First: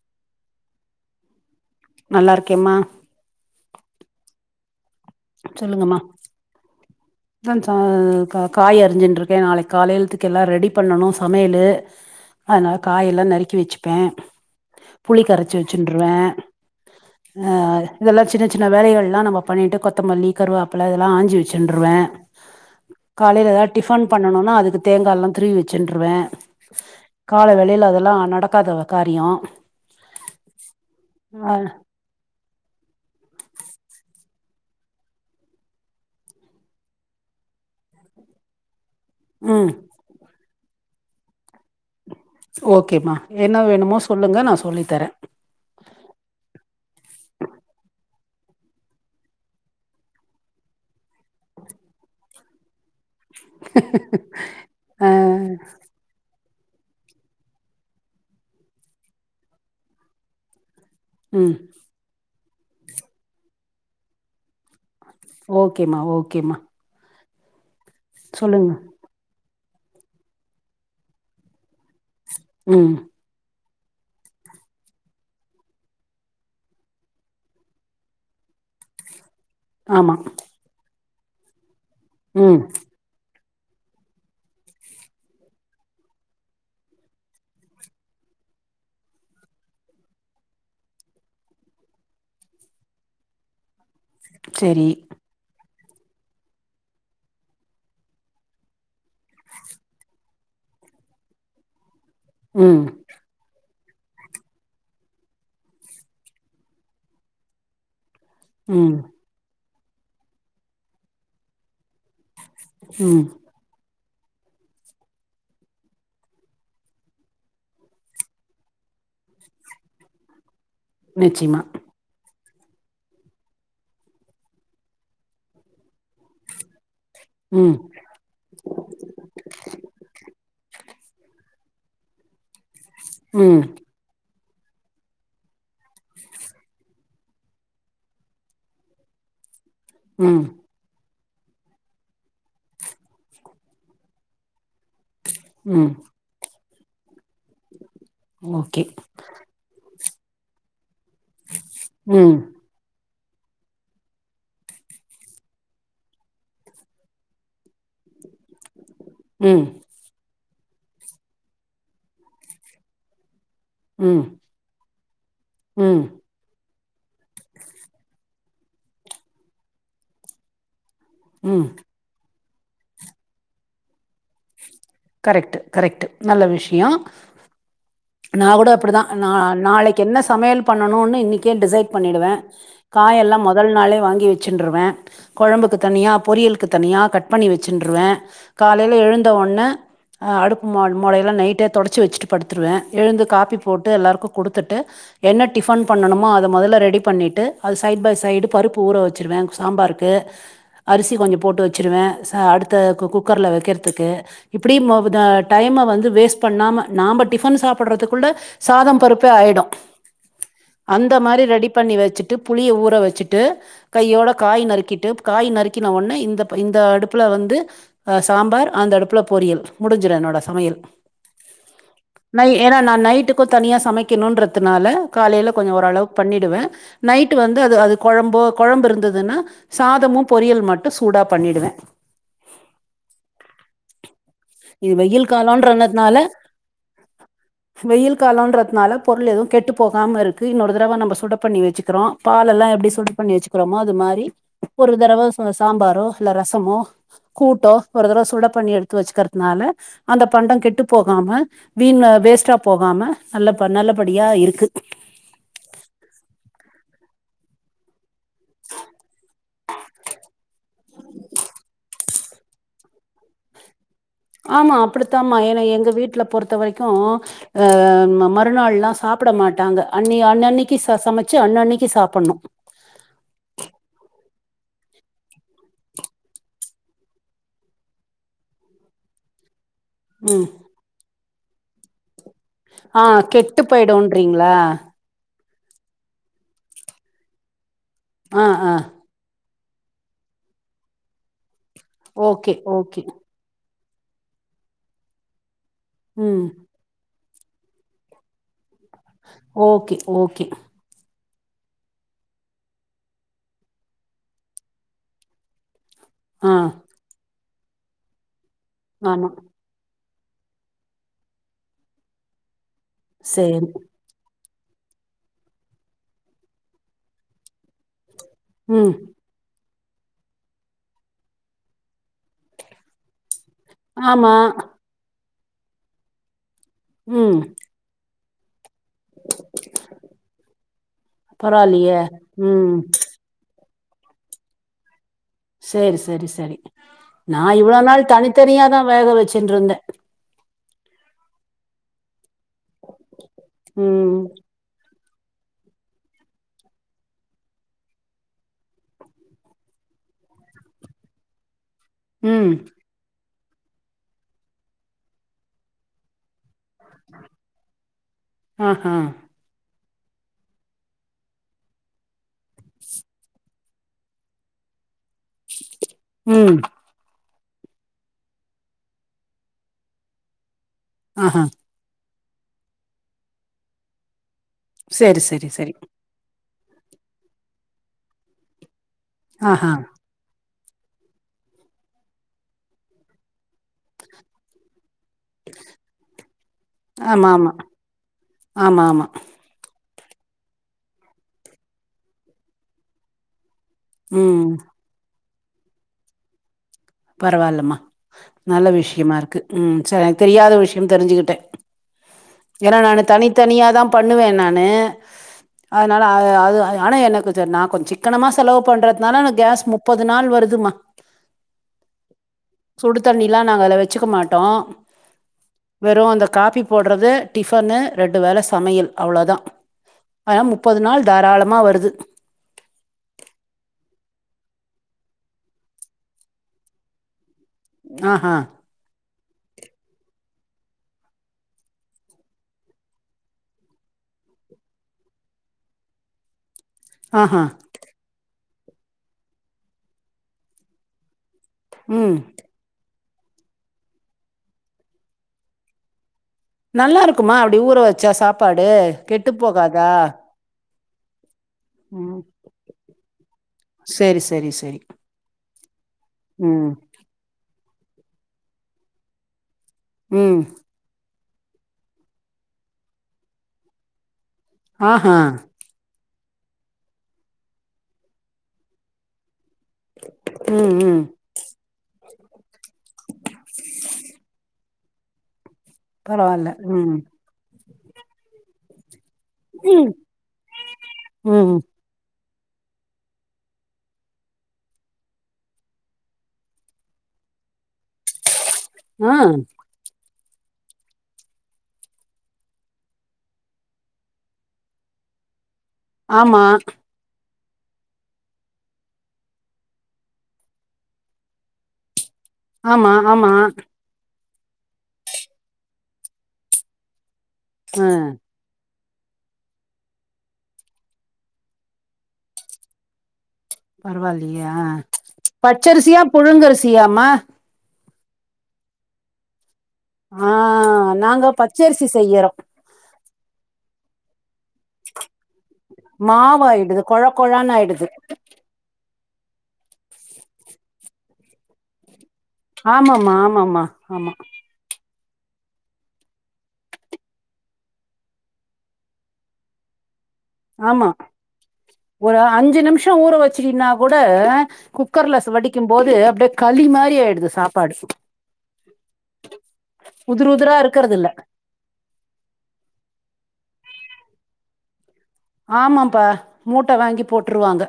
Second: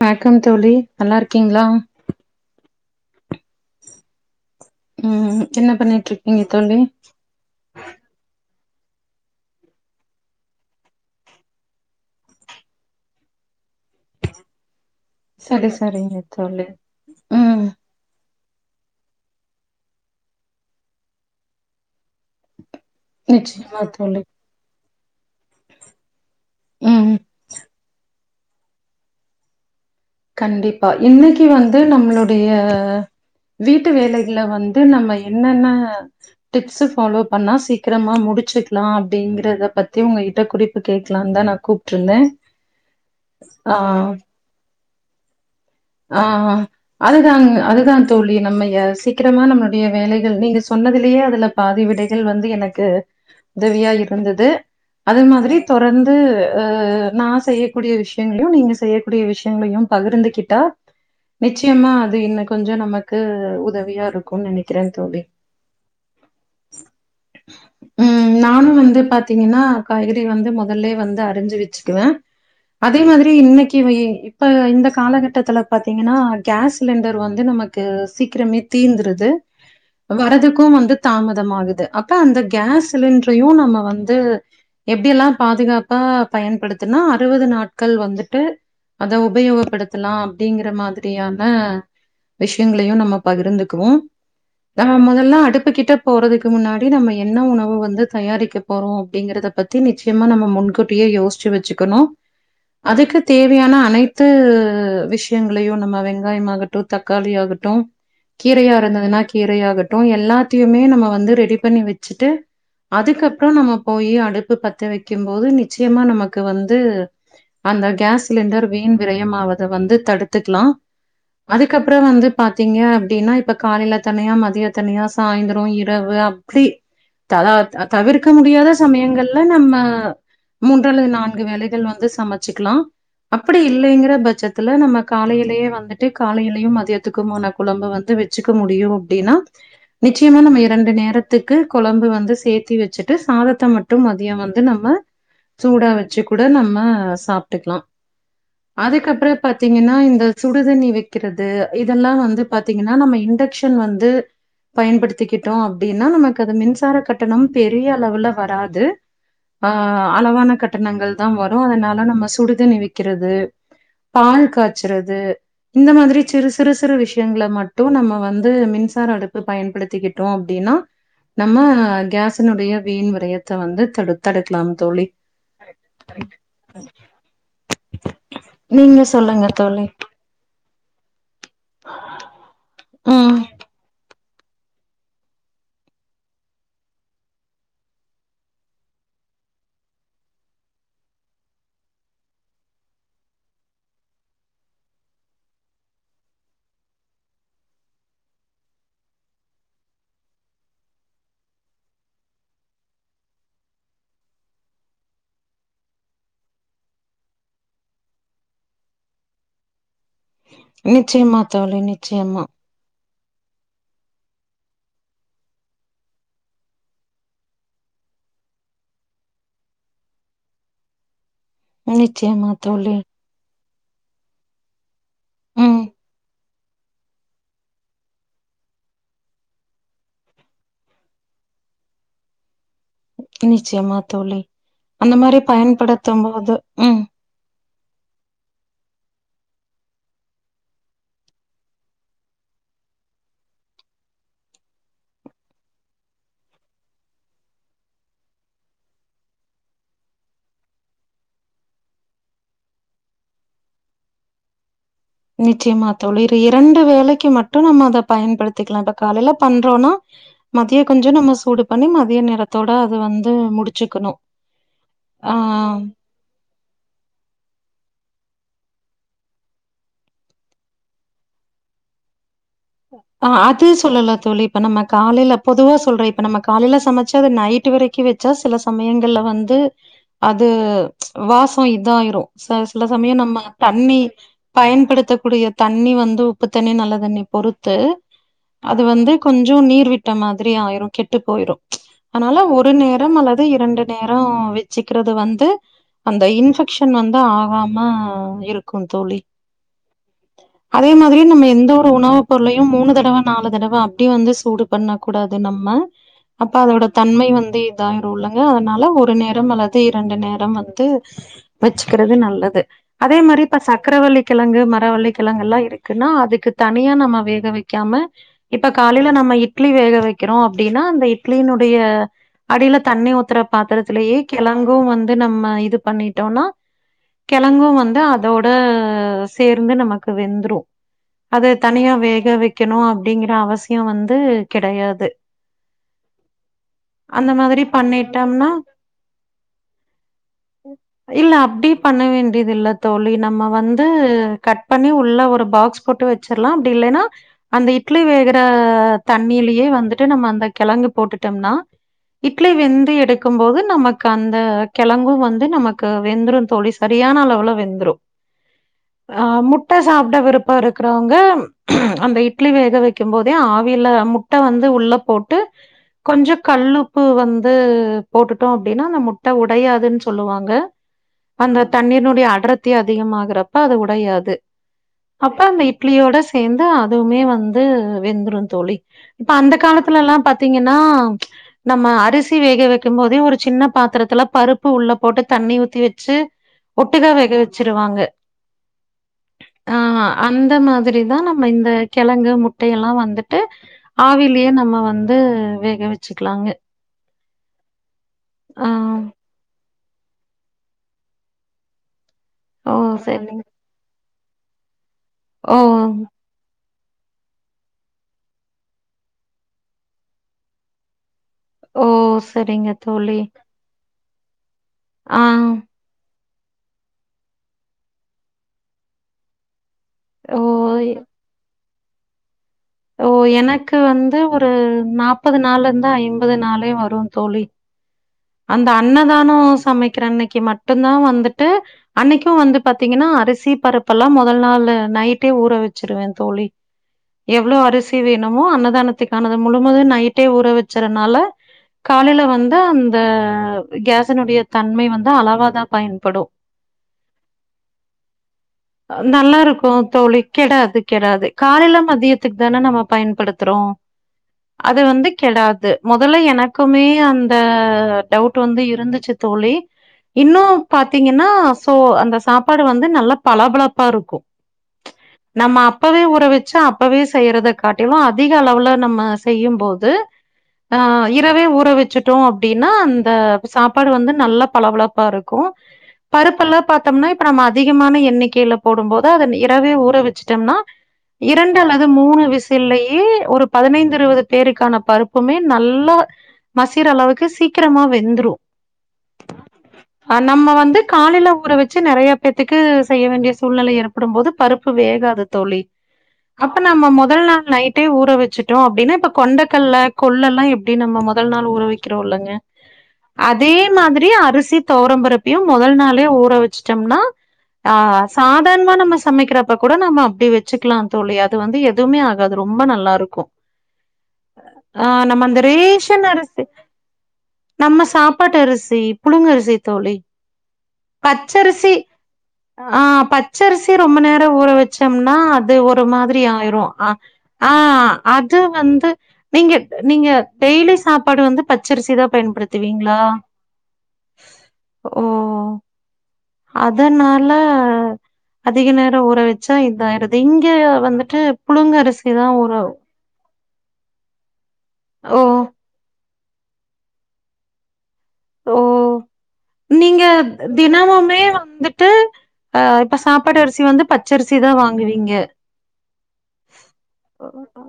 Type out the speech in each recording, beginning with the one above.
வணக்கம் தோழி நல்லா இருக்கீங்களா நல்லா இருக்கேம்மா உம் என்ன சொல்லுங்கம்மா பண்ணிட்டு இருக்கேங்க தோழி காய் அரிஞ்சுட்டு இருக்கே நாளைக்கு காலையத்துக்கு எல்லாம் ரெடி பண்ணணும் சமையலு அதனால காயெல்லாம் நறுக்கி வச்சுப்பே புளி கரைச்சி சரி வச்சுன்ருவே சரிங்க தோழி ம் இதெல்லா சின்ன சின்ன வேலைகள்லா நம்ம பண்ணிட்டு கொ த்தமல்லி கருவேப்பில இதெல்லா ஆஞ்சு வச்சுருவே காலையில ஏதாச்சும் நிச்சயமா டிபன் தோழி பண்ணனும்னா அதுக்கு தேங்கால்லாம் திருவி வச்சுட்டுருவே ம் கால வேல அதெல்லா நடக்காத காரியம் கண்டிப்பா இன்னைக்கு வந்து நம்மளுடைய வீட்டு வேலைகல வந்து நம்ம என்னென்ன டிப்ஸ்ஸு பலோ பண்ணா சீக்ரமா முடிச்சு க்கலா ம் அப்படிங்கறத பத்தி உங்க கிட்ட குறிப்பு கேட்கலாம்னுதா நா கூப்பிட்டு இருந்தே ஓகேம்மா என்ன வேணுமோ சொல்லுங்க நா சொல்லி தரே ஆ அதுதா அதுதா தோழி நம்மய சீக்கிரமா நம்மளுடைய வேலைகள் நீங்க சொன்னதுலேயே அதுல பாதி விடைகள் வந்து எனக்கு உதவியா இருந்தது ஆ அதே மாதிரி தொடர்ந்து ஆ நா செய்யக் கூடிய விஷ்யங்களயு நீங்க செய்யக் கூடிய விஷ்யங்களையு பகிர்ந்துகிட்டா ம் நிச்சியமா அது இன்னு கொஞ்ச நமக்கு உதவியா இருக்குன் நெனைக்கிற தோழி ஓகேமா ஓகேமா ம் நானு வந்து பாத்தீங்கனா காய்கறி வந்து மொதல்லேயே வந்து அறிஞ்சி வச்சுக்குவே ம் அதே மாதிரி இன்னைக்கு வை இ இப்ப இந்த காலகட்டத்துல பாத்திங்கனா கேஸ் சிலிண்டர் வந்து நமக்கு சீக்கிரமே தீந்துருது ஆமா வரதுக்கு வந்து தாமதம் ஆகுது அப்ப அந்த ம் கேஸ் சிலிண்ட்ரையு நம்ம வந்து எப்டியெல்லா பாதுகாப்பா பயன்படுத்துனா அறுவது நாட்கள் வந்துட்டு அத உபயோகப் படுத்தலா அப்டிங்கற மாதிரியான விஷியங்களையு நம்ம பகிர்ந்துக்குவோ சரி நம்ம மொதல்ல அடுப் பு கிட்ட போறதுக்கு முன்னாடி நம்ம என்ன உணவு வந்து தயாரிக்க போறோ அப்டிங்கறத பத் தி நிச்சியமா நம்ம முன்கூட்டியே யோச்சு வச்சுக்கணு ம் அதுக்கு தேவையான அனைத்து விஷ் யங்களையு நம்ம வெங்காயமாகட்டு தக்காளி ஆகட்டு கீரையா ம் இருந்ததுனா கீரையாக ட்டு எல்லாத்தியுமே நம்ம வந்து ரெடி பண்ணி வச்சிட்டு ம் அதுக்கப்றோ நம்ம போயி அடுப்பு பத்த வைக்கு போது நிச்சியமா நமக்கு வந்து அந்த கேஸ் சிலிண்டர் வீண் விரயமாவத வந்து தடுத்துக்லா நிச்சயமா அதுக்கப் றோ வந்து பாத்தீங்க அப்டின்னா இப்ப காலைல தனியா மதிய தனியா சாய்ந்தரோ இரவு அப் பிலி தலா ம் அ தவிர்க் க முடியாத சமயங்கள்ல நம்ம மூன்று அல்லது நான்கு வேலைகள் வந்து சமச்சிக்கலா அப்டி ம் இல்லைங்கிற பட்சத்துல நம்ம காலையிலியே வந்துட்டு காலையிலியு மதியத்துக்குமான குழம்பு வந்து வெச்சுக்க முடியு அப்டினா நிச்சயமா ம் நம்ம இரண்டு நேரத்துக்கு குழம்பு வந்து சேத்தி வச்சிட்டு சாதத்த மட்டு மதிய வந்து நம்ம சூடா ம் வச்சு கூட நம்ம சாப்ட்டுக்லா ஓகே அதுக்கப்றோ திங்கனா இந்த சுடுதண்ணி வெக்கிறது இதெல்லா ம் வந்து பாத்தீங்கனா நம்ம இண்டக்க்ஷன் வந்து பயன் படுத்திக்கிட்டோ அப்டின்னா நமக்கு அது மின்சார கட் கட்டணம் பெரிய அளவுள வராது ம் அ அளவான கட் கட்டணங்கள் தா வரு அதனால நம்ம சுடுதண்ணி வெக்கிறது ம் வச்சறது இந்த ம் மாதிரி சிறு சிறு சிறு விஷ்யங்கள மட்டு நம்ம வந்து மின்சார அடுப்பு பயன் படுத்திக்கிட்டோ அப்டினா நம்ம ம் கேஸனுடைய வீண் விரையத்த வந்து தடு தடுக்லாம் தோழி கரெக்ட்டு கரெக்ட்டு நல்ல விஷியோ நா கூட நீங்க அப்டிதா நா சொல்லுங்க தோழி. நாளைக்கு என்ன சமையல் பண்ணணுனு இன்னைக்கே டிசைட் பண்ணிடுவே காயெல்லா ம். மொதல் நாளே வாங்கி வ சென்றுருவே கொழம்புக்கு தனியா பொரியலுக்கு தனியா கட் பண்ணி வச்சின்ருவே காலையில எழுந்த ஒன்ன அ அடுப்பு மாட் மாடையெல்லா நைட்டே தொடச்சி வச்சிட்டு படுத்துருவே எழுந்து காப்பி போட்டு எல்லாருக்கு குடுத்துட்டு என்ன டிஃபன் பண்ணணுமோ அத மொதல்ல ரெடி பண்ணிட்டு அது சைட் பை சைடு பருப்பு ஊற வச்சிருவேங் சாம்பாருக்கு அரிசி கொஞ்சோ போட்டு வச்சுருவே ச அடுத்த குக்கர்ல வக்கிறதுக்கு இப்டி மௌ அ டைம்ம வந்து வேஸ்ட் பண்ணாம நாம்ப டிஃபன் சாப்புட்றதுக்குள்ளே சாதம் பருப்பே ஆயிடு அந்த நிச்சயமா மாரி ரெடி தோழி, பண்ணி வச்சுட்டு நிச்சயமா, புளிய ஊற வச்சுட்டு கையோட காய் நறுக்கிட்டு காய் நறுக்கின ஒட்னே இந்த இந்த அடுப்புல வந்து அ சாம்பார் அந்த அடுப்புல பொரியல் முடிஞ்சுரு என்னோட சமையல் நை நிச்சயமா ஏன்னா தோழி. நா நைட்டுக் கு தனியா சமைக்கனுன்றதுனால காலையையில கொஞ்சோ ம் ஓரளவுக்கு பண்ணிருவே நைட்டு வந்து அது அது கொழம்போ கொழம்பு இருந்துதுன்னா சாதமு பொரியல் மட்டு சூடா பண்ணிடுவே நிச்சயமா தோழி இது அந்த வெயில் மாதிரி காலம்ன்றதுனால பயன்படுத்து போது ம் வெயில் காலன்றதுனால பொருள் எதுவு கெட்டு போகாம இருக்கு இன்னொரு தடவ நம்ம சுட பண்ணி வச்சுக்கிறோ பாலலெல்லா எப்டி சுடு பண்ணி வச்சக்கிறோமோ அது மாதிரி ஒரு தறவ சாம்பாரோ இல்ல ரசமோ கூட்டோ ஒரு தறவ சுட பண்ணி எடுத்து வச்சுக்கிறதுனால அந்த பண்டோ கெட்டு போகாம வீண் வேஸ்ட்டா போகாம நல்ல நல்லபடியா இருக்கு நிச்சயமா தோழி இரண்டு வேளைக்கு மட்டு நம்ம அத பயன்படுத்திக்லா இப்ப காலையில பண்றோனா மதியோ கொஞ்சோ நம்ம சூடு பண்ணி மதிய நேறத்தோட வந்து முடிச்சுக்கணு ஆமா ஆ அப்படித்தாம ஏனா எங்க வீட்ல பொறுத்த வரைக்கு அ மறுநாள்ல்லா சாப்ட மாட்டாங்க அன்னி அன்னன்னைக்கு சமைச்சு அன்னன்னைக்கு சாப்புட்ணு ஆ அது சொல்லல தோழி இப்ப நம்ம காலையில பொதுவா சொல்றே இப்ப நம்ம காலையில சமைச்சா அது நைட் வரைக்கு வெச் ச்சா சில சமயங்கள்ல வந்து அது உம் வாசோ இதாயிரு ச சில சமயோ ஆஹ் நம்ம கெட்டு தண்ணி போயிடும்ன்றீங்களா பயன்படுத்தக்கூடிய தண்ணி வந்து உப்பு தண்ணி நல்ல தண்ணி பொறுத்து ஆ ஆ அது வந்து கொஞ்சோ நீர் விட்ட மாதிரி ஆயிரு கெட்டு பொயிரு அதனால ஓகே ஒரு ஓகே நேரம் அல்லது இரண்டு நேரோ வச்சுக்கிறது வந்து அந்த ம் இன்பெக் ஷன் வந்து ஆகாம இருக்கு தோழி ஓகே ஓகே அதே மாதிரி நம்ம எந்த ஒரு உணவு பொருளையு மூணு தடவ நாலு தடவ அப்டி வந்து சூடு பண்ண கூடாது நம்ம அப்ப ஆ அதோட தன்மை வந்து இதாய்ருள்ளங்க அதனால ஒரு ஆமா நேரம் அல்லது இரண்டு நேரம் வந்து வச்சுக்கிறது நல்லது அதே மாதிரி இப்ப சரி சக்கரவள்ளி கெழங்கு மரவள்ளி கெழங்கெல்லா இருக்குன்னா அதுக்கு தனியா நம்ம வேக வைக்காம இப்ப ம் காலையில நம்ம இட்லி வேக வைக்கிறோ அப்டின்னா அந்த இட்லியினுடைய அடியில தண்ணி ஊத்துற பாத்திரத்திலேயே ஆமா கெழங்கு வந்து நம்ம இது பண்ணிட்டோனா ம் கெழங்கு வந்து அ தோட சேர்ந்து நமக்கு வெந்ரு அது தனியா பரவாயில்லையே வேக ம் வைக்கணு அப்டிங்ற அவசியோ வந்து கெடையாது சேரி சேரி சேரி நா மாதிரி இவ்ளோ நாள் பண்ணிட்டோம்னா தனித்தனியாதா வேக வச்சுன்ட்ருந்தே இல்ல அப்டி பண்ண வேண்டியது இல்ல தோழி நம்ம வந்து ம் கட் பண்ணி உள்ள ஒரு பாகஸ் போட்டு வச்சிற்லா அப்டி இல்லன்னா அந்த இட்லி வேகுற தண்ணியிலே வந்துட்டு நம்ம அந்த கெழங்கு போட்டுட்டோம்னா இட்லி ம் வெந்து எடுக்கும் போது நமக்கு அந்த கெழங்கும் வந்து நமக்கு வெந்ரு தோழி சரியான அளவுல வெந்ரு ஆஹா அ முட்ட சாப்ட விருப்போ இருக்றவங்க அந்த இட்லி வேக வைக்கும் போதே ஆவில்ல முட்ட வந்து உள்ள போட்டு கொஞ்சோ ம் கல்லுப்பு வந்து போட்டுட்டோ அப்டின்னா அந்த முட்ட உடையாதுன் சொல்லுவாங்க ஆஹா அந்த தண்ணீர்னுடைய அடர்த்தி அதிகமாகுறப்ப அது உடையாது சரி அப்ப சரி அந்த சரி இட்லியோட சேந்து அதுவுமே வந்து வெந்துரும் தோழி இப்ப அந்த ஆஹா காலத்துல எல்லா பாத் தீங்கன்னா நம்ம அரிசி வேக வெக்கும் போதே ஒரு சின்ன பாத்தரத்துல பருப் பு உள்ள போட்டு தண்ணி ஊத்தி வச்சு ஒட்டுகா ஆமா வேக ஆமா வச்சிருவாங்க ஆமா ஆமா ஆ அந்த மாதிரிதா நம்ம இந்த கெழங்கு முட்டைய எல்லா வந்துட்டு ம் ஆவிலயு நம்ம வந்து வேக வச்சுக்கலாங்க பரவால்லமா நல்ல ஆ விஷயமா இருக்கு ம் சேரி எனக்கு தெரியாத விஷயம் தெரிஞ்சுக்கிட்டே ஓ ஏன்னா நா சரிங்க தனித்தனியா தா பண்ணுவே நானு ஓ அதனால அ அ அ ஆனா எனக்கு ச நா கொஞ்சோ சிக்கனமா செலவு பண்றதுனால எனக்கு கேஸ் முப்பது நாள் வருதுமா ஓ சரிங்க சுடு தோழி தண்ணி எல்லா நாங்க அகா வச்சுக்க மாட்டோ ஆ வெறும் அந்த காபி போட்றது டிஃபன்னு ரெண்டு வேல சமையல் அவ்ளோதா ஆனா முப்பது ஓ நாள் தாராளமா வருது ஓ எனக்கு வந்து ஒரு நாப்பது நாள்ல இருந்து ஐம்பது நாளே வரும் தோழி அ ஆ அந்த அன்னதானம் சமைக்கிற அன்னைக்கு மட்டுந்தா வந்துட்டு அன்னைக்கும் வந்து பாத்தீங்கன்னா அரிசி பருப்பல்லா முதல் நாளு நைட்டே ஊற வச்சிருவே தோழி ஆஹா. எவ்ளோ அரி சி வேணுமோ அன்னதானத்துக்கானது முழுவதும் நைட்டே ஊற வச்சறனால ம். காலையில வந்து து அந்த கேஸ்னுடைய தன்மை வந்து அளவாதா பயன்படும் நல்லா இருக்குமா அப்டி ஊற வச்சா சாப்பாடு கெட்டு நல்லாருக்கும் போகாதா தோழி. கெடாது கெடாது காலைல ம். மதியத்துக்கு தானே நம்ம பயன்படுத்தறோ சரி, சரி, சரி. அது வந்து கெடாது மொதல்ல ம், எனக்குமே கே அந்த டவுட் வந்து இருந்துச்சி தோழி ம். இன்னும் பாத்தீங்கன்னா சோ அந்த சாப்பாடு வந்து நல்லா பளபளப்பா இருக்கும் அ ஆ நம்ம அப்பவே உறவிச்சு அப்பவே செய்யறத காட்டிலும் அதிக அளவுல நம்ம செய்யும் போ து ம், ஆ ம். இரவே ஊற வச்சுட்டோ அப்டின்னா அந்த சாப்பாடு வந்து நல்லா பளபளப்பா இருக்கும் பரவால்ல. பருப்பெல்லா ம், பாத்தம்னா இப்ப நம்ம அதிகமான எண்ணிக்கைல போடும் போது அத இரவே ம், ஊற வச்சுட்டோம்னா ம். இரண்டு அல்ல து மூணு விசில்லயே ஒரு பதினைந்து இருவது பேருக்கான பருப்புமே நல்லா மசீர அளவுக்கு சீக்கிரமா வெந்துரும் ம் அ நம்ம வந்து காலைல ஊற வச்சு நிறைய பேத்துக்கு செய்ய வேண்டிய சூழ்நிலை ஏற்படும் போது பருப் பு வேகாது தோழி ஆமா அப்ப நம்ம மொதல் நாள் நைட் டே ஊற வச்சிட்டோ அப்டின்னா இப்ப கொண்டக்கல்ல கொல் எல்லா எப்டி நம்ம மொதல் நாள் ஊற வெக்கிறோ இல்லங்க ஆமா ஆமா அதே மாதிரி அரிசி துவரம்பருப்பையு மொதல் நாளே ஊற வச்சுட்டம்ன்னா ஆ சாதாரணமா நம்ம சமைக்கிற இப்ப கூட நம்ம அப்டி வச்சிக்கலா தோழி அது வந்து எதுமே ஆகாது ரொம்ப நல்லா இருக்கும் பரவால்லயே ஆ அந்த பச்சரிசியா ரேஷன் அரிசி புழுங்க அரிசியாமா நம்ம சாப்பாட்டு அரிசி புழுங்க அரிசி தோழி ஆ நாங்க பச்சரிசி செய்யறோ ஆ பச்சரிசி ரொம்ப நேரம் ஊற வச் ச்சம்னா அது ஒரு மாதிரி ஆயிரு மாவாயிடுது கொழ ஆ கொழான்னு ஆயிடுது ஆ அது வந்து நீங்க நீங்க டெய்லி சாப்பாடு வந்து பச்சரிசி தா பயன்படுத் ஆமாமா ஆமாமா ஆமா ஓ அதனால அதிக நேரோ ஊற வச்சா இதாய்ரு இங்க ஆமா வந்துட்டு புழுங்க அரிசி தா ஊறு ட ஊற வச்சிட்டின்னா கூட குக்கர்ல ஓ வடிக்கும் போது அப்டியே களி மாரி ஆய்டுது சாப்பாடு ஓ நீங்க உதிரு உதிரா இருக்கறது இல்ல தினமமே வந்து ட்டு அ இப்ப சாப்பாடு அரிசி வந்து பச்சரிசி தா வாங்குவீங்க ஆமாப்பா மூட்ட வாங்கி போட்ருவாங்க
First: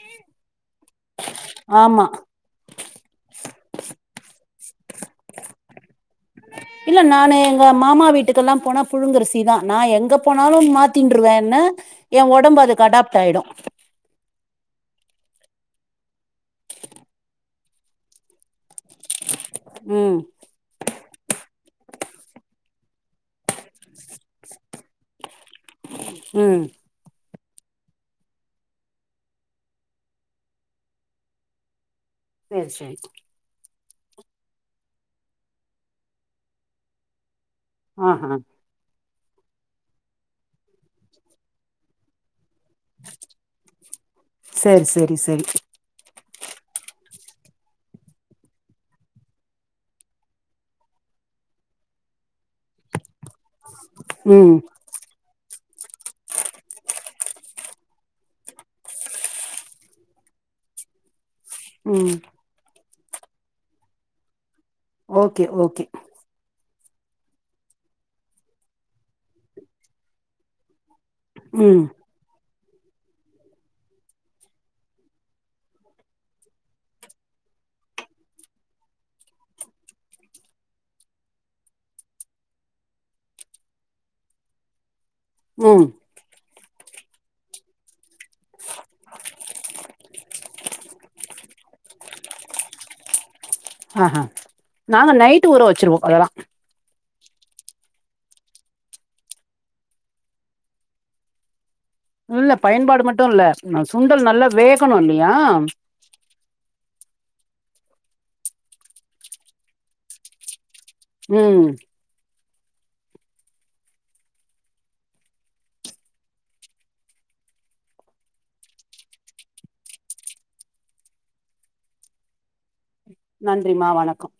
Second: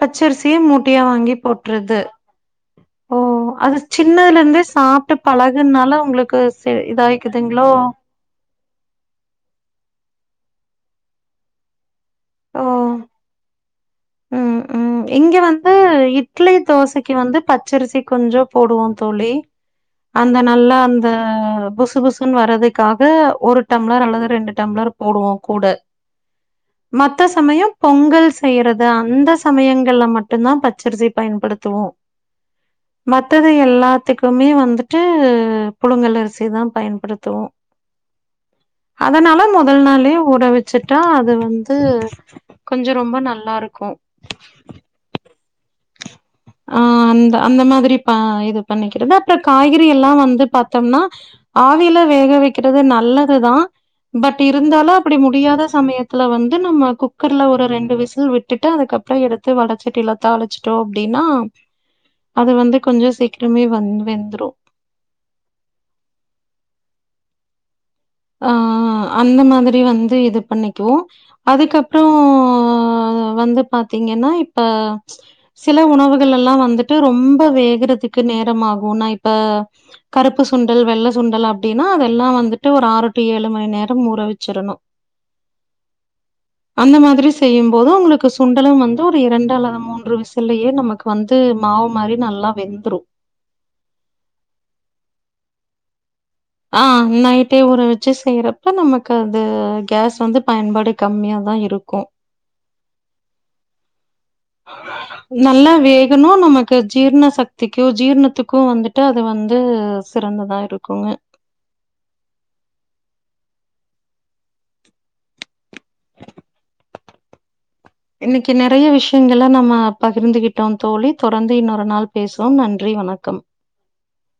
பச்சரிசியே மூட்டையா வாங்கி போட்டுறது ஆமா ஓ அது சின்னதுல இருந்தே சாப்ட்டு பழகுனால உங்களுக்கு செ இல்ல நானு இதாயிக்குதுங்களோ எங்க மாமா வீட்டுக்கெல்லாம் போனா புழுங்கரிசிதா நா எங்க போனாலு மாத்தின்ருவன்னு எ ஒடம்பு ஓ அதுக்கு அடப்ட் ஆய்டு ம் ம் இங்க வந்து இட்லி தோசைக்கு வந்து பச்சரிசி கொஞ்சோ போடுவோ தோழி ம் அந்த நல்லா அந்த புசு புசுன்னு வர்றதுக்காக ஒரு டம்ளர் அல்லது ரெண்டு டம்ளர் போடுவோ கூட ம் மத்த சமயோ பொங்கல் செய்யறது அந்த சமயங்கள்ல மட்டுந் தா பச்சரிசி பயன்படுத்துவோ சேரி சேரி மற்றது எல்லாத்துக்குமே வந்துட்டு புழுங்கல் அரிசி தா பயன்படுத்துவோ ஆஹா அதனால மொதல் நாள்ளே ஊற வச்சுட்டா அது வந்து து கொஞ்சோ ரொம்பா நல்லாருக்கு சரி சரி சரி ஆ அந்த அந்த மாதிரி பா இது பண்ணிக்கிறது அப்புறோ காய்கறி எல்லா வந்து பாத்தம்னா ஆவில வேக வைக்கிறது நல்லதுதா பட் ம் இருந்தாலு அப்படி முடியாத சமயத்துல வந்து நம்ம குக்கர்ல ஒரு ரெண்டு விசில் விட்டுட்டு அதுக்கப்புறோ எடுத் து வடச்சட்டில தாழிச்சிட்டோ அப்டின்னா ம் அது வந்து கொஞ்சோ சீக்கிரமே வந் வெந்துடு ஓகே ஓகே ஆ அந்த மாதிரி வந்து இது பண்ணிக்குவோ ம் அதுக்கப்றோ ஆ வந்து பாத்தீங்கன்னா இப்ப சில உணவுகள் எல்லா வந்துட்டு ரொம்ப வேகுறதுக்கு நேரமாகு நா இப்ப கருப்பு சுண்டல் வெள்ள சுண்டல் அப்டின்னா அதெல்லா வந்துட்டு ஒரு ஆறு டூ ஏழு மணி நேரம் ஊற வச்சிரணு ம் அந்த மாதிரி செய்யும் போது உங்களுக்கு சுண்டலும் வந்து ஒரு இரண்டு அல்லது மூன்று விச சில்லையே நமக்கு வந்து மாவு மாதிரி நல்லா வெந்துரு ஆ ஹ நாங்க நைட்டு் ஊர வச்சிருவோ அதெல்லா ஆ நைட்டே ஊற வச்சு செய்றப்ப நமக்கு அது கேஸ் வந்து பயன்படு கம்மியாக தா இருக்கு இல்ல பயன்பாடு மட்டும் இல்ல சுண்டல் நல்ல நல்லா வேகணும் நமக்கு ஜீர்ண சக்திக்கும் ஜீர்ணத்துக்கும் வந்துட்டு அது வந்து சிறந்ததா இருக்குங்க ம் இன்னைக்கு நிறைய விஷயங்கல நம்ம பகிர்ந்துகிட்டோம் தோழி தொடர்ந்து இன்னொரு நாள் பேசுவோ நன்றி வணக்கம் நன்றிமா வணக்கம்